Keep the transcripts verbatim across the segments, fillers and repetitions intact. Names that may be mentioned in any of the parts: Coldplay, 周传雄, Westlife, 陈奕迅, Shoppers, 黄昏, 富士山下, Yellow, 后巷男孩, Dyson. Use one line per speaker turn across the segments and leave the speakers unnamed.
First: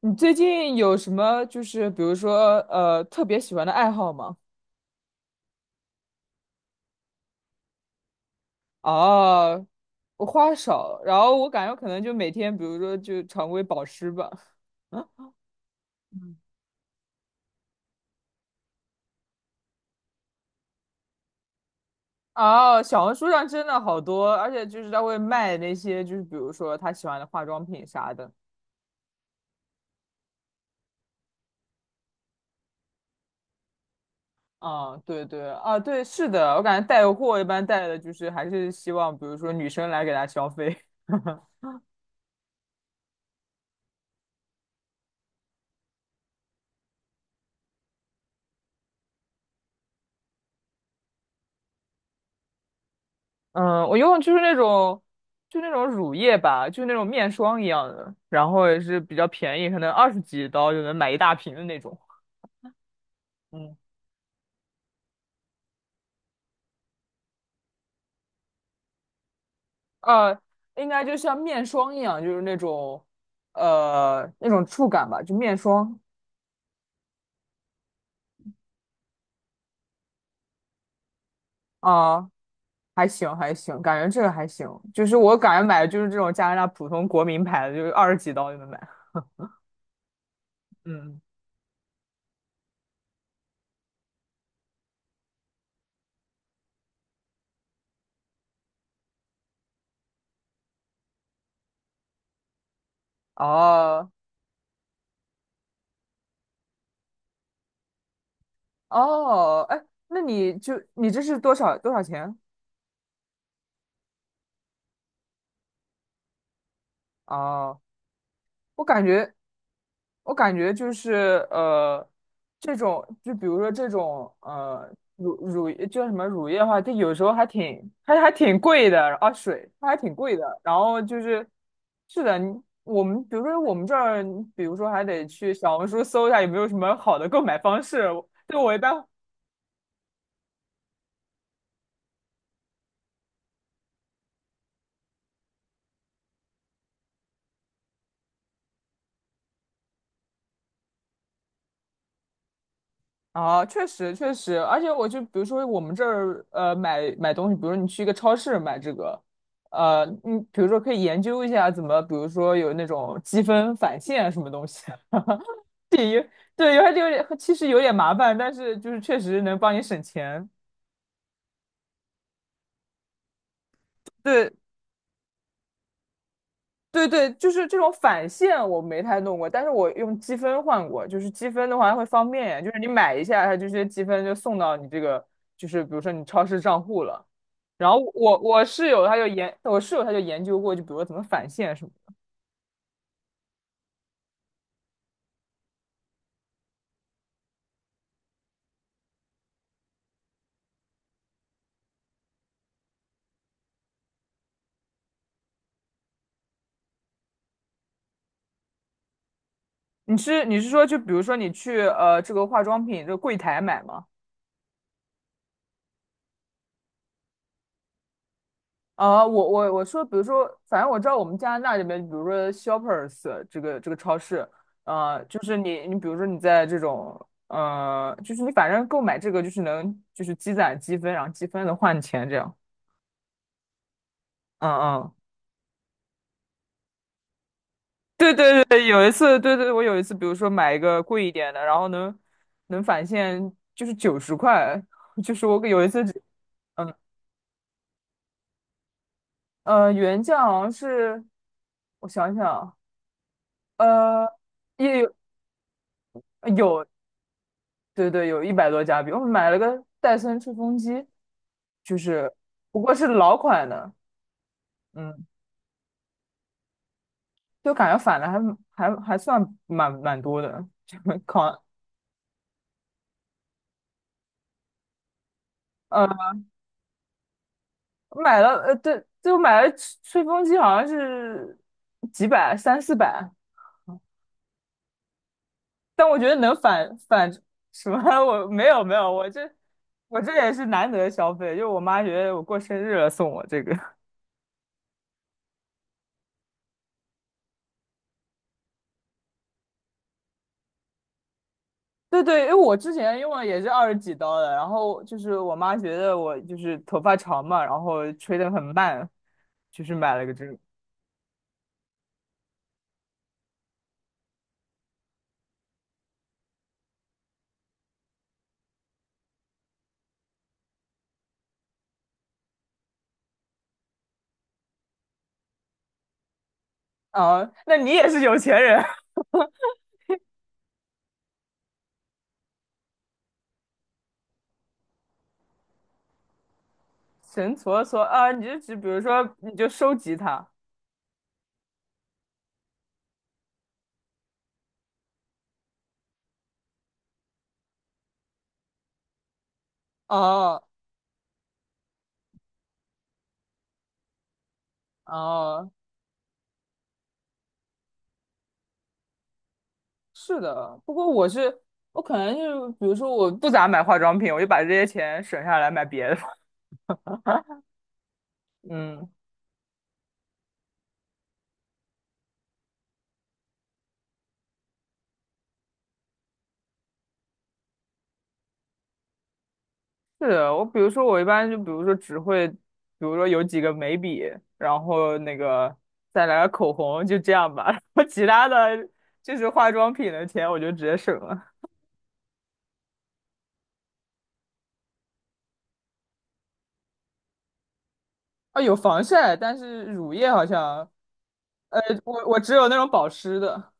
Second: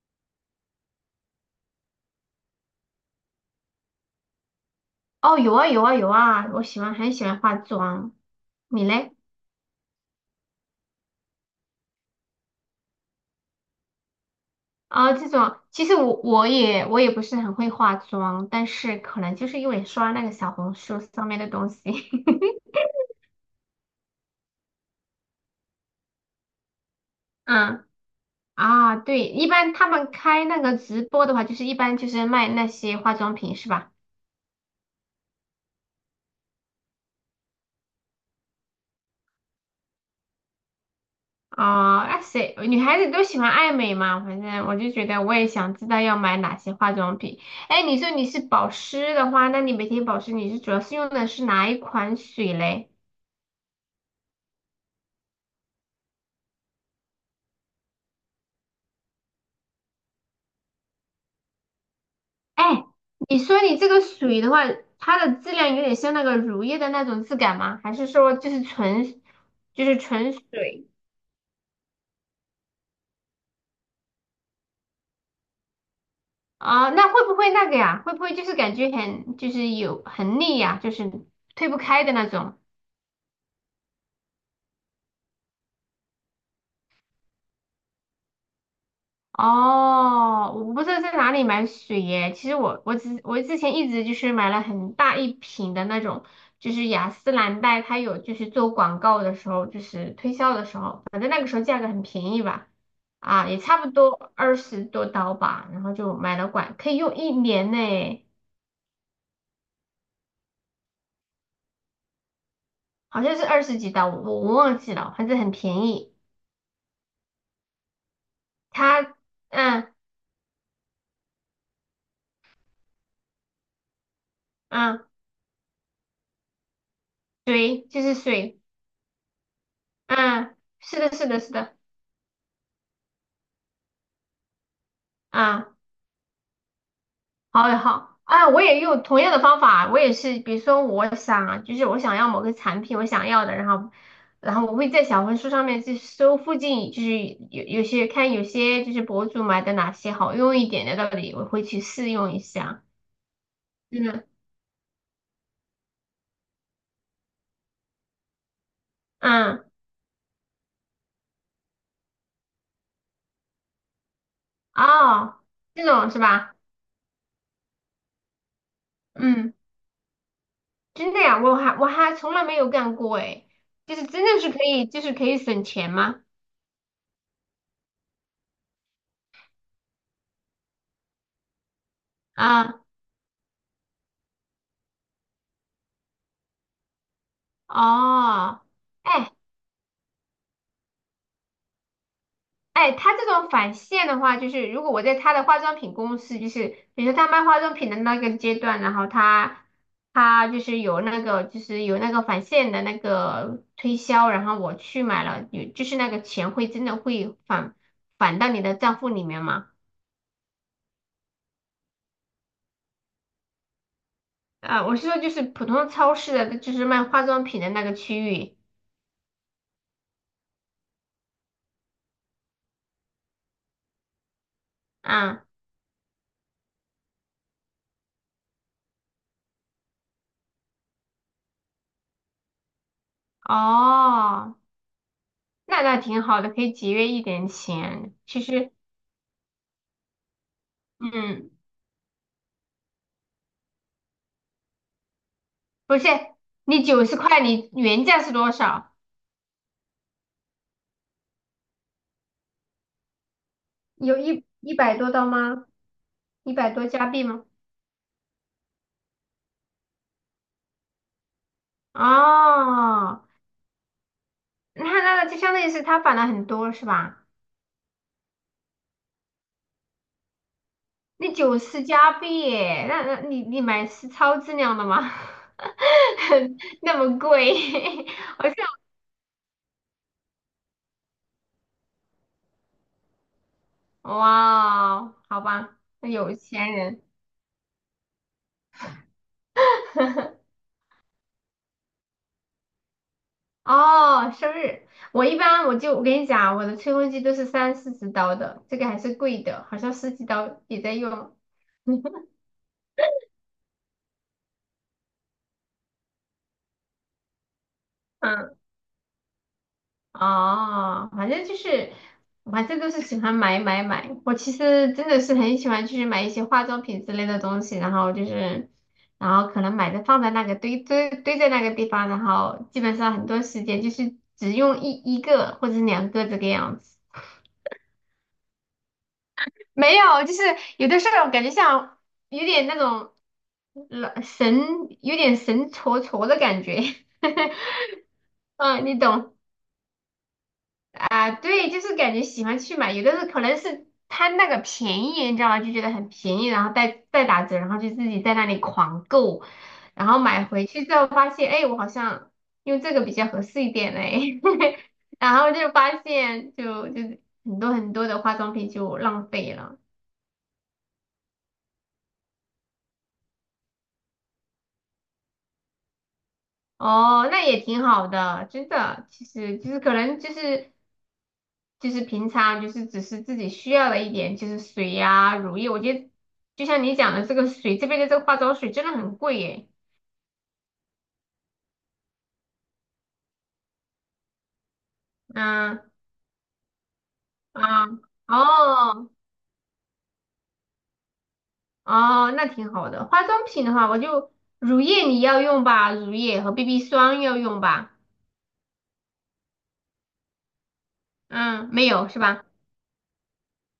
你最近有什么就是比如说呃特别喜欢的爱好吗？
哦，有啊有啊有啊，我喜欢很喜欢化妆，你嘞？
哦，我花少，然后我感觉可能就每天比如说就常规保湿吧。
啊，这种其实我我也我也不是很会化妆，但是可能就是因为刷那个小红书上面的东西。
哦，小红书上真的好多，而且就是他会卖那些就是比如说他喜欢的化 妆
嗯
品啥的。
啊，对，一般他们开那个直播的话，就是一般就是卖那些化妆品是吧？
啊，对对啊，对，是的，我感觉带货一般带的就是还是希望比如说女生来给他消费。
啊，那谁女孩子都喜欢爱美嘛，反正我就觉得我也想知道要买哪些化妆品。哎，你说你是保湿的话，那你每天保湿你是主要是用的是哪一款水嘞？
嗯，我用的就是那种，就那种乳液吧，就那种面霜一样的，然后也是比较便宜，可能二十几刀就能买一大瓶的那种。
哎，你说
嗯，
你这个水的话，它的质量有点像那个乳液的那种质感吗？还是说就是纯，就是纯
呃，应
水
该就像面霜一样，就是那种，呃，那种触感吧，就面霜
啊？那会不会那个呀？会不会就是感觉很，就是有很腻呀？就是推不开的那
啊，
种？
还行还行，感觉这个还行，就是我感觉买的就是这种加拿大普通国民牌的，就是二十几刀就能买。
哦，我不知道在
嗯，
哪里买水耶。其实我我之我之前一直就是买了很大一瓶的那种，就是雅诗兰黛，它有就是做广告的时候，就是推销的时候，反正那个时候价格很便宜吧。啊，也差不
哦
多二十多刀吧，然后就买了管，可以用一年呢，
哦，哎，那你就你这是多少多少钱？
好像是二十几刀，我我忘记了，反正很便宜。
哦。我感
它
觉，
嗯
我感觉就是呃，这种就比如说这种呃
嗯，
乳乳叫什么乳液的话，它有时候还
水
挺
就是
还还挺
水。
贵的啊，水它还挺贵
嗯，
的。然
是
后
的，
就
是的，
是
是的。
是的，你我们比如说我们这儿，比如说还得去
啊。
小红书搜一下有没有什么好的购买
好
方式。
好啊，
对
我
我一
也用
般
同样的方法，我也是，比如说我想，就是我想要某个产品，我想要的，然后，然后我会在小红书上面去搜附近，就是有有些看有些就是博主买的哪些好用一点的到底我会去试用一下。
啊，确实
嗯
确实，而且我就比如说我们这儿呃买买东西，比如你去一个超市买这个，
嗯，
呃，你比如说可以研究一下怎么，比如说有那种积分返现什么东西，
哦，这种是吧？
对，有点有点其实有点麻烦，但是就是确实
嗯，
能帮你省钱。
真的呀，我还我还从来没有干过诶，就是真的
对，
是可以，就是可以省钱吗？
对对，就是这种返现我没太弄过，但是我用积分换过。就是积分的话会方便呀，就是
啊，
你买一下，它这些积分就送到你这个，就是比如说你超市账户了。然后我
哦。
我室友他就
哎，
研，我室友他就研究过，就比如说怎么返现什么的。
哎，他这种返现的话，就是如果我在他的化妆品公司，就是比如说他卖化妆品的那个阶段，然后他他就是有那个就是有那个返现的那个推销，然后我去买了，有就是那个钱会真的会返返到你的账户里面吗？
你是你是说就比如说你去呃这个化妆品这个柜台买吗？
啊，我是说就是普通超市的，就是卖化妆品的那个区域。
啊，我我我说，比如说，反正我知道我们加拿大这边，比如说 Shoppers 这个这个超市，呃，就
啊。
是你你比如说你在这种，呃，就是你反正购买这个就是能就是积攒积分，然后积分能换钱这样。
哦，
嗯嗯，
那那挺好的，可以节约一点钱。
对
其
对
实，
对，有一次，对对，我有一次，比如说买一个贵一
嗯。
点的，然后能能返现就是九十块，就是我有一
不
次
是，
只，
你
嗯
九十块，你原价是多少？
呃，原价好像是，我想想啊，
有
呃，
一一百
也
多
有。
刀吗？一百
有
多加币吗？
对对，有一百多加币，我买了个戴森吹风机，就是不过是
哦，
老款的，
那那
嗯，
就相当于是他返了很多是吧？
就感觉返的还还还算蛮蛮多的，就
那
扛
九十加币耶那那你你买是超质量的吗？
呃
那么贵。
买
我是
了呃对，就买了吹吹风机好像是几百三四百，
哇哦好吧，
但我觉
有
得能
钱
返
人。
返什么。 我没有没有，我这我这也是难得消费，就我妈觉得我过生日了送我这 个，
哦，生日。我一般我就我跟你讲啊，我的吹风机都是三四十刀的，这个还是贵的，好像十几刀也在用。
对对，因为我之前用了也是二十几刀的，然后就是我妈觉得我就是头发长嘛，然后吹得
嗯，
很慢，就是买了个这个。
哦，反正就是，我反正都是喜欢买买买。我其实真的是很喜欢，去买一些化妆品之类的东西，然后就是，然后可能买的放在那个堆堆堆在那个地方，然后基本上很多时间就是只用一一个或者是两个这个样子。
啊，那你也是有钱人，
没有，就是有的时候感觉像有点那种老神，有点神戳戳的感觉。
神搓搓啊，你就只
嗯，
比
你
如
懂。
说你就收集它。
啊，对，就是感觉喜欢去买，有的时候可能是贪那个便宜，你知道吗？就觉得很便宜，然后再再打折，然后就自己在那里狂购，然后买
哦
回去之后发现，哎，我好像用这个比较合适一点嘞。然后
哦，
就发现就就是很多很多的化妆品就浪费了。
是的，不过我是我可能就是比如说我不咋买化妆品，我就把这些钱省下来买别的。
哦，那也挺好的，真的，
嗯。
其实就是可能就是。就是平常就是只是自己需要的一点，就是水呀、乳液。我觉得就像你讲的这个水，这边的这个化妆水真的很贵耶。
是的，我比如说我一般就比如说只会，比如说有几个眉笔，然后那个
嗯
再来个口红，就这样吧。然
啊
后其他的
哦
就是化妆品的钱，我就直接省了。
哦，那挺好的。化妆品的话，我就乳液你要用吧，乳液和 B B 霜要用吧。
啊，有防晒，但是乳液好像，
嗯，
呃，
没有是
我我
吧？
只有那种保湿的。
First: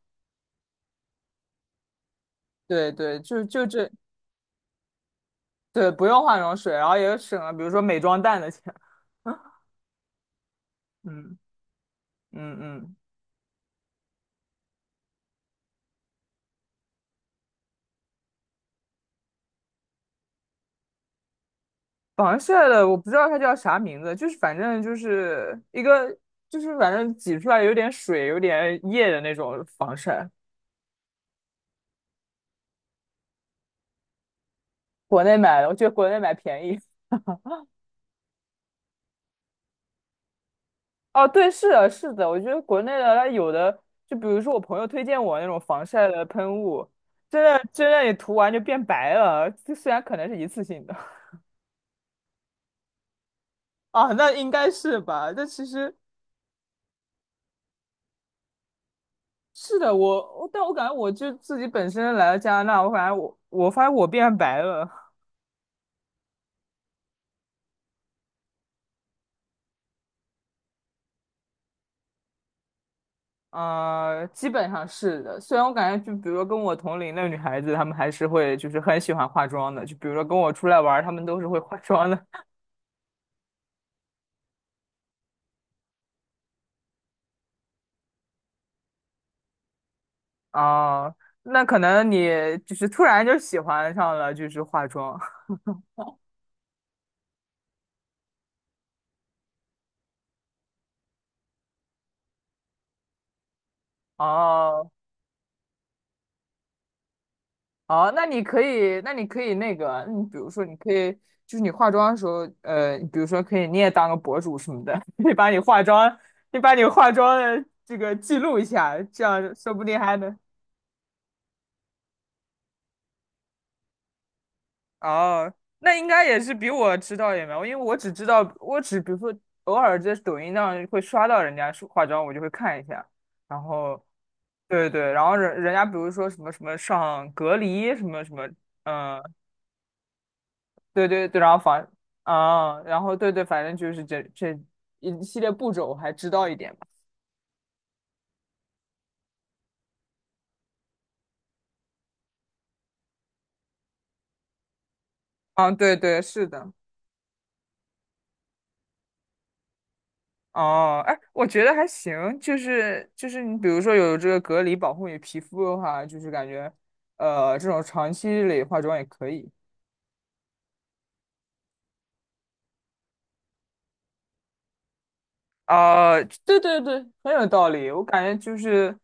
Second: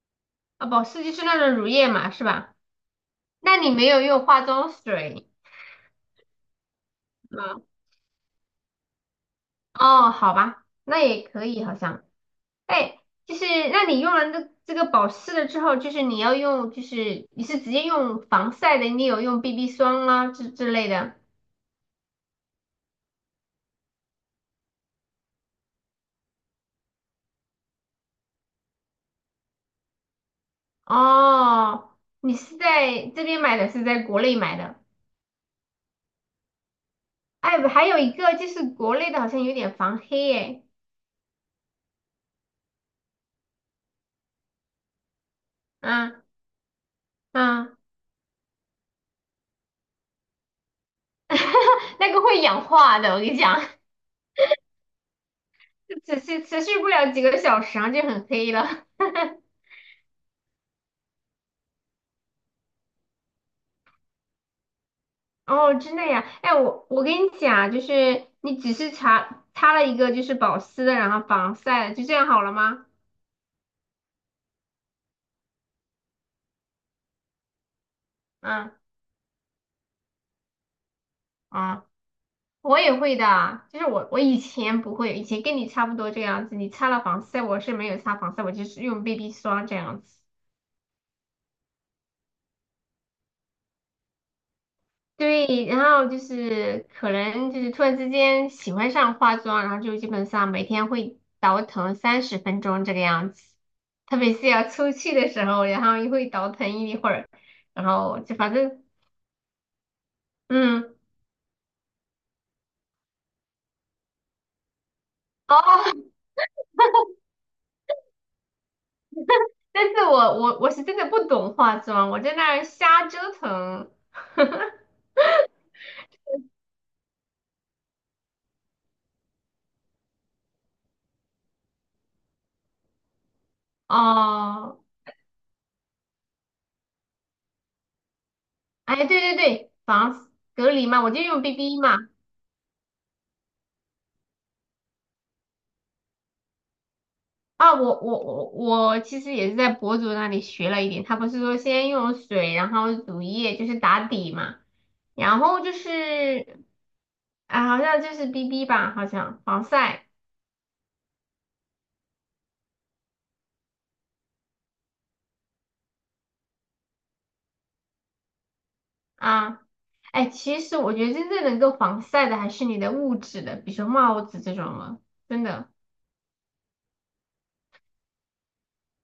啊，保湿就是那种乳液嘛，是吧？
对对，就
那
就
你没
这，
有用化妆水，
对，不用化妆水，然后也省了，比
嗯，
如说美妆蛋的钱。
哦，好吧，那也
嗯
可以好像。
嗯嗯。
哎，就是那你用完这这个保湿了之后，就是你要用，就是你是直接用防晒的，你有用 B B 霜啊之之类的。
防晒的我不知道它叫啥名字，就是反正就是一个，就是反正挤出来有点水、有点液的那种防晒。
哦，你是在这边买的，是在国内买的。
国内买的，我觉得国内买便宜。
哎，还有一个就是国内的好像有点防黑哎。
哦，对，是的，是的，我觉得国内的它有的，就比如说我朋友推荐我那种防晒
嗯
的喷雾，真的
嗯。
真的你涂完就变白了，就虽然可能是一次性的。
那个会氧化的，我跟你讲。
啊，那应该是吧？但其 实
只是持续不了几个小时，啊，就很黑了。
是的，我，我但我感觉我就自己本身来了加拿大，我感觉我我发现我变白了。
哦，真的呀，哎，我我跟你讲啊，就是你只是擦擦了一个就是保湿的，然后防晒的，就这样好了吗？
呃，基本上是的。虽然我感觉，就比如说跟我同龄的女孩子，她们还是会就
嗯
是很喜欢化妆的。就比如说跟我出来玩儿她们都是会化
啊，
妆的。
我也会的啊，就是我我以前不会，以前跟你差不多这样子，你擦了防晒，我是没有擦防晒，我就是用 B B 霜这样子。
哦，那可能你就是突然就喜欢上了，就是化妆。
对，然后就是可能就是突然之间喜欢上化妆，然后就基本上每天会倒腾三十分钟这个样子，特别是要
哦，
出去的时候，然后又会倒腾一会儿，然
哦，
后
那
就
你
反
可
正
以，那你可以那个，你比如说，你
嗯
可以就是你化妆的时候，呃，比如说可以你也当个博主什么的，你把你化
哦。
妆，你把你化 妆的这个记录一下，这样说不
但
定
是
还
我
能。
我我是真的不懂化妆，我在那儿瞎折腾。
哦，那应该也是比我知道也没有，因为我只知道，我只比如说偶尔在抖音上会刷到人家说化妆，我就会看一下，然后
哦，
对对，然后人人家比如说什么什么上隔离什么什么，
哎，对
嗯，
对对，防隔离嘛，
对
我就
对对，
用
然后
B B
反
嘛。
啊，然后对对，反正就是这这一系列步骤我还知道一点吧，
啊，我我我我其实也是在博主那里学了一点，他不是说先用水，然后乳液，就是打底嘛，然后就
嗯，对对，是
是
的。
啊，好像就是 B B 吧，好像防晒
哦，哎，我觉得还行，就是就是你比如说有这个隔离保护你皮肤的话，就是感觉，呃，这种长期累化妆也可以。
啊。哎，其实我觉得真正能够防晒的还是你的物质的，比如说帽子这种了，真的。
啊、对对对，很有道理。我感觉就是，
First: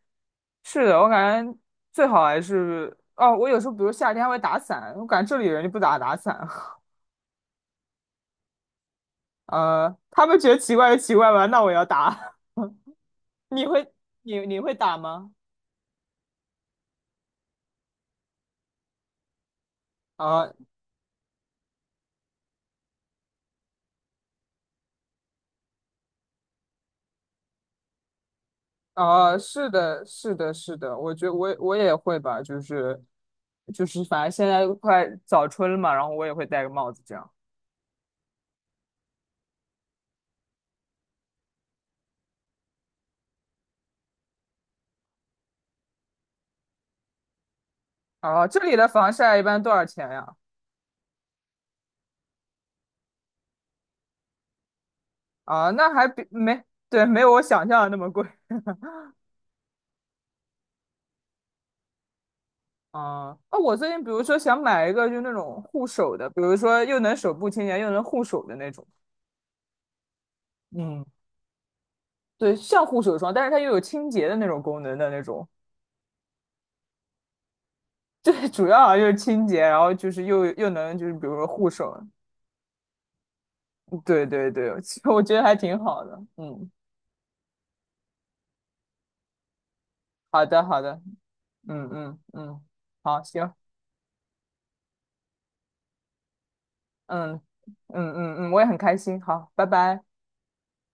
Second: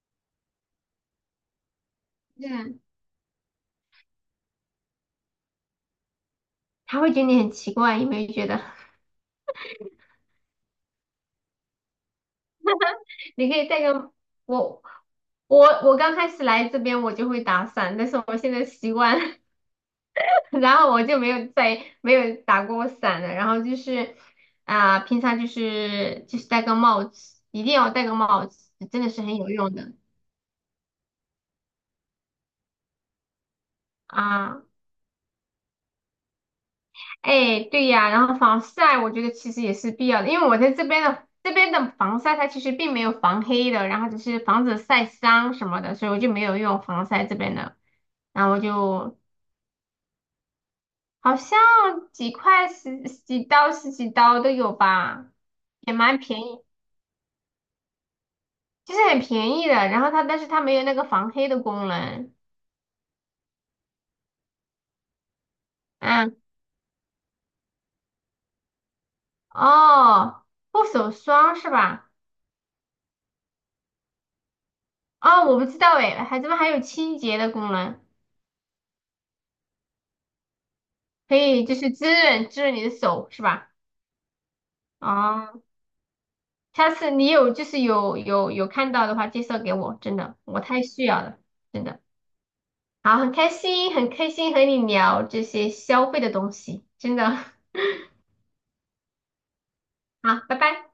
是的，我感觉最好还
嗯，
是，哦，我有时候比如夏天还会打伞，我感觉这里人就不咋打伞。
他会觉得你很奇怪，有没有觉得？
呃，他们觉得奇怪就奇怪吧，那我要打。
你可
你
以戴
会
个
你你会
我
打吗？
我我刚开始来这边我就会打伞，但是我现在习惯了。
啊、
然后我就没有再没有打过伞了。然后就是啊、平常就是就是戴个帽子，一定要戴个帽子，真的是很
啊，
有
是
用的
的，是的，是的，我觉得我也我也会吧，就是就是，反正现
啊。
在快早春了嘛，然后我也会戴个帽子这样。
哎，对呀，然后防晒我觉得其实也是必要的，因为我在这边的这边的防晒它其实并没有防黑的，然后只是防止晒伤什么的，所以我就没有用防晒这边的。
啊，
然后我
这里的防
就
晒一般多少钱呀？
好像几块十十几刀十几刀都有吧，
啊，那
也
还
蛮
比
便
没，
宜。
对，没有我想象的那么贵。
就是很便宜的，然后它但是它没有那个防黑的功能。
啊，啊，我最近比如说想买一个就那种护手的，
嗯，
比如说又能手部清洁又能护手的那种。
哦，护
嗯，
手霜是吧？
对，像护手霜，但是它又有清洁的那种功能的那
哦，
种。
我不知道哎，还怎么还有清洁的功能？
对，主要好像就是清洁，然后就是又又能就是比
可
如说
以
护
就是
手。
滋润滋润你的手是吧？
对对对，我觉得
哦，
还挺好的。嗯，
下次你有就是有有有看到的话，介绍给我，真的
好
我
的好
太
的，
需要了，真
嗯
的。
嗯嗯，
好，
好，
很开
行，
心，很开心和你聊这些消费的东西，真的。
嗯 嗯嗯嗯，我也很开心。好，拜拜。
好，拜拜。